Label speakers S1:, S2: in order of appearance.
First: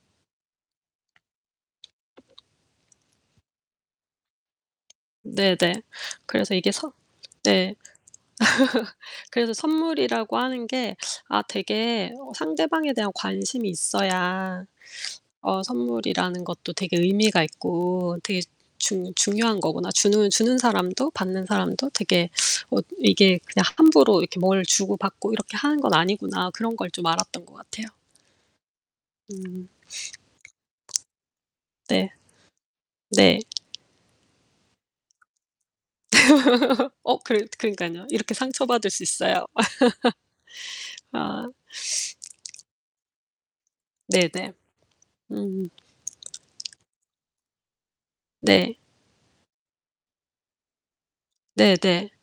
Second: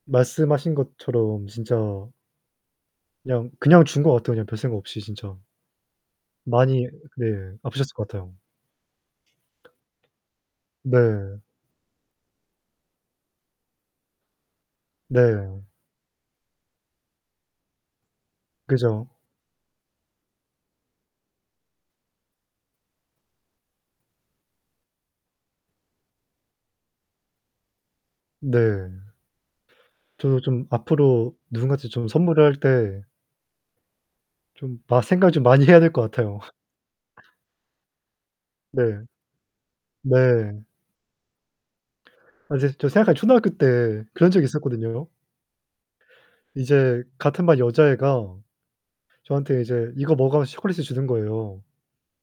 S1: 말씀하신 것처럼 진짜 그냥, 그냥 준 것 같아요. 그냥 별 생각 없이 진짜.
S2: 네 네. 그래서 이게
S1: 많이
S2: 선
S1: 네.
S2: 네.
S1: 아프셨을 것 같아요.
S2: 그래서 '선물이라고 하는 게
S1: 네.
S2: 아 되게 어 상대방에 대한 관심이 있어야 어
S1: 네.
S2: 선물이라는 것도 되게 의미가 있고 되게
S1: 그죠.
S2: 중 중요한 거구나. 주는, 주는 사람도 받는 사람도 되게 어 이게 그냥 함부로 이렇게 뭘 주고받고 이렇게 하는 건 아니구나.' 그런 걸 좀 알았던 것 같아요.
S1: 네.
S2: 음.
S1: 저도 좀 앞으로 누군가한테 좀
S2: 네.
S1: 선물을 할 때
S2: 네.
S1: 좀 마 생각을 좀 많이 해야 될 것 같아요.
S2: 어 그러 그러니깐요. 이렇게 상처 받을
S1: 네.
S2: 수 있어요.
S1: 네.
S2: 아.
S1: 아 이제 저 생각하면 초등학교 때
S2: 네
S1: 그런 적이
S2: 네.
S1: 있었거든요 요.
S2: 음.
S1: 이제 같은 반 여자애가
S2: 네.
S1: 저한테 이제 "이거 먹어." 하면서 초콜릿을 주는 거예요.
S2: 네 네.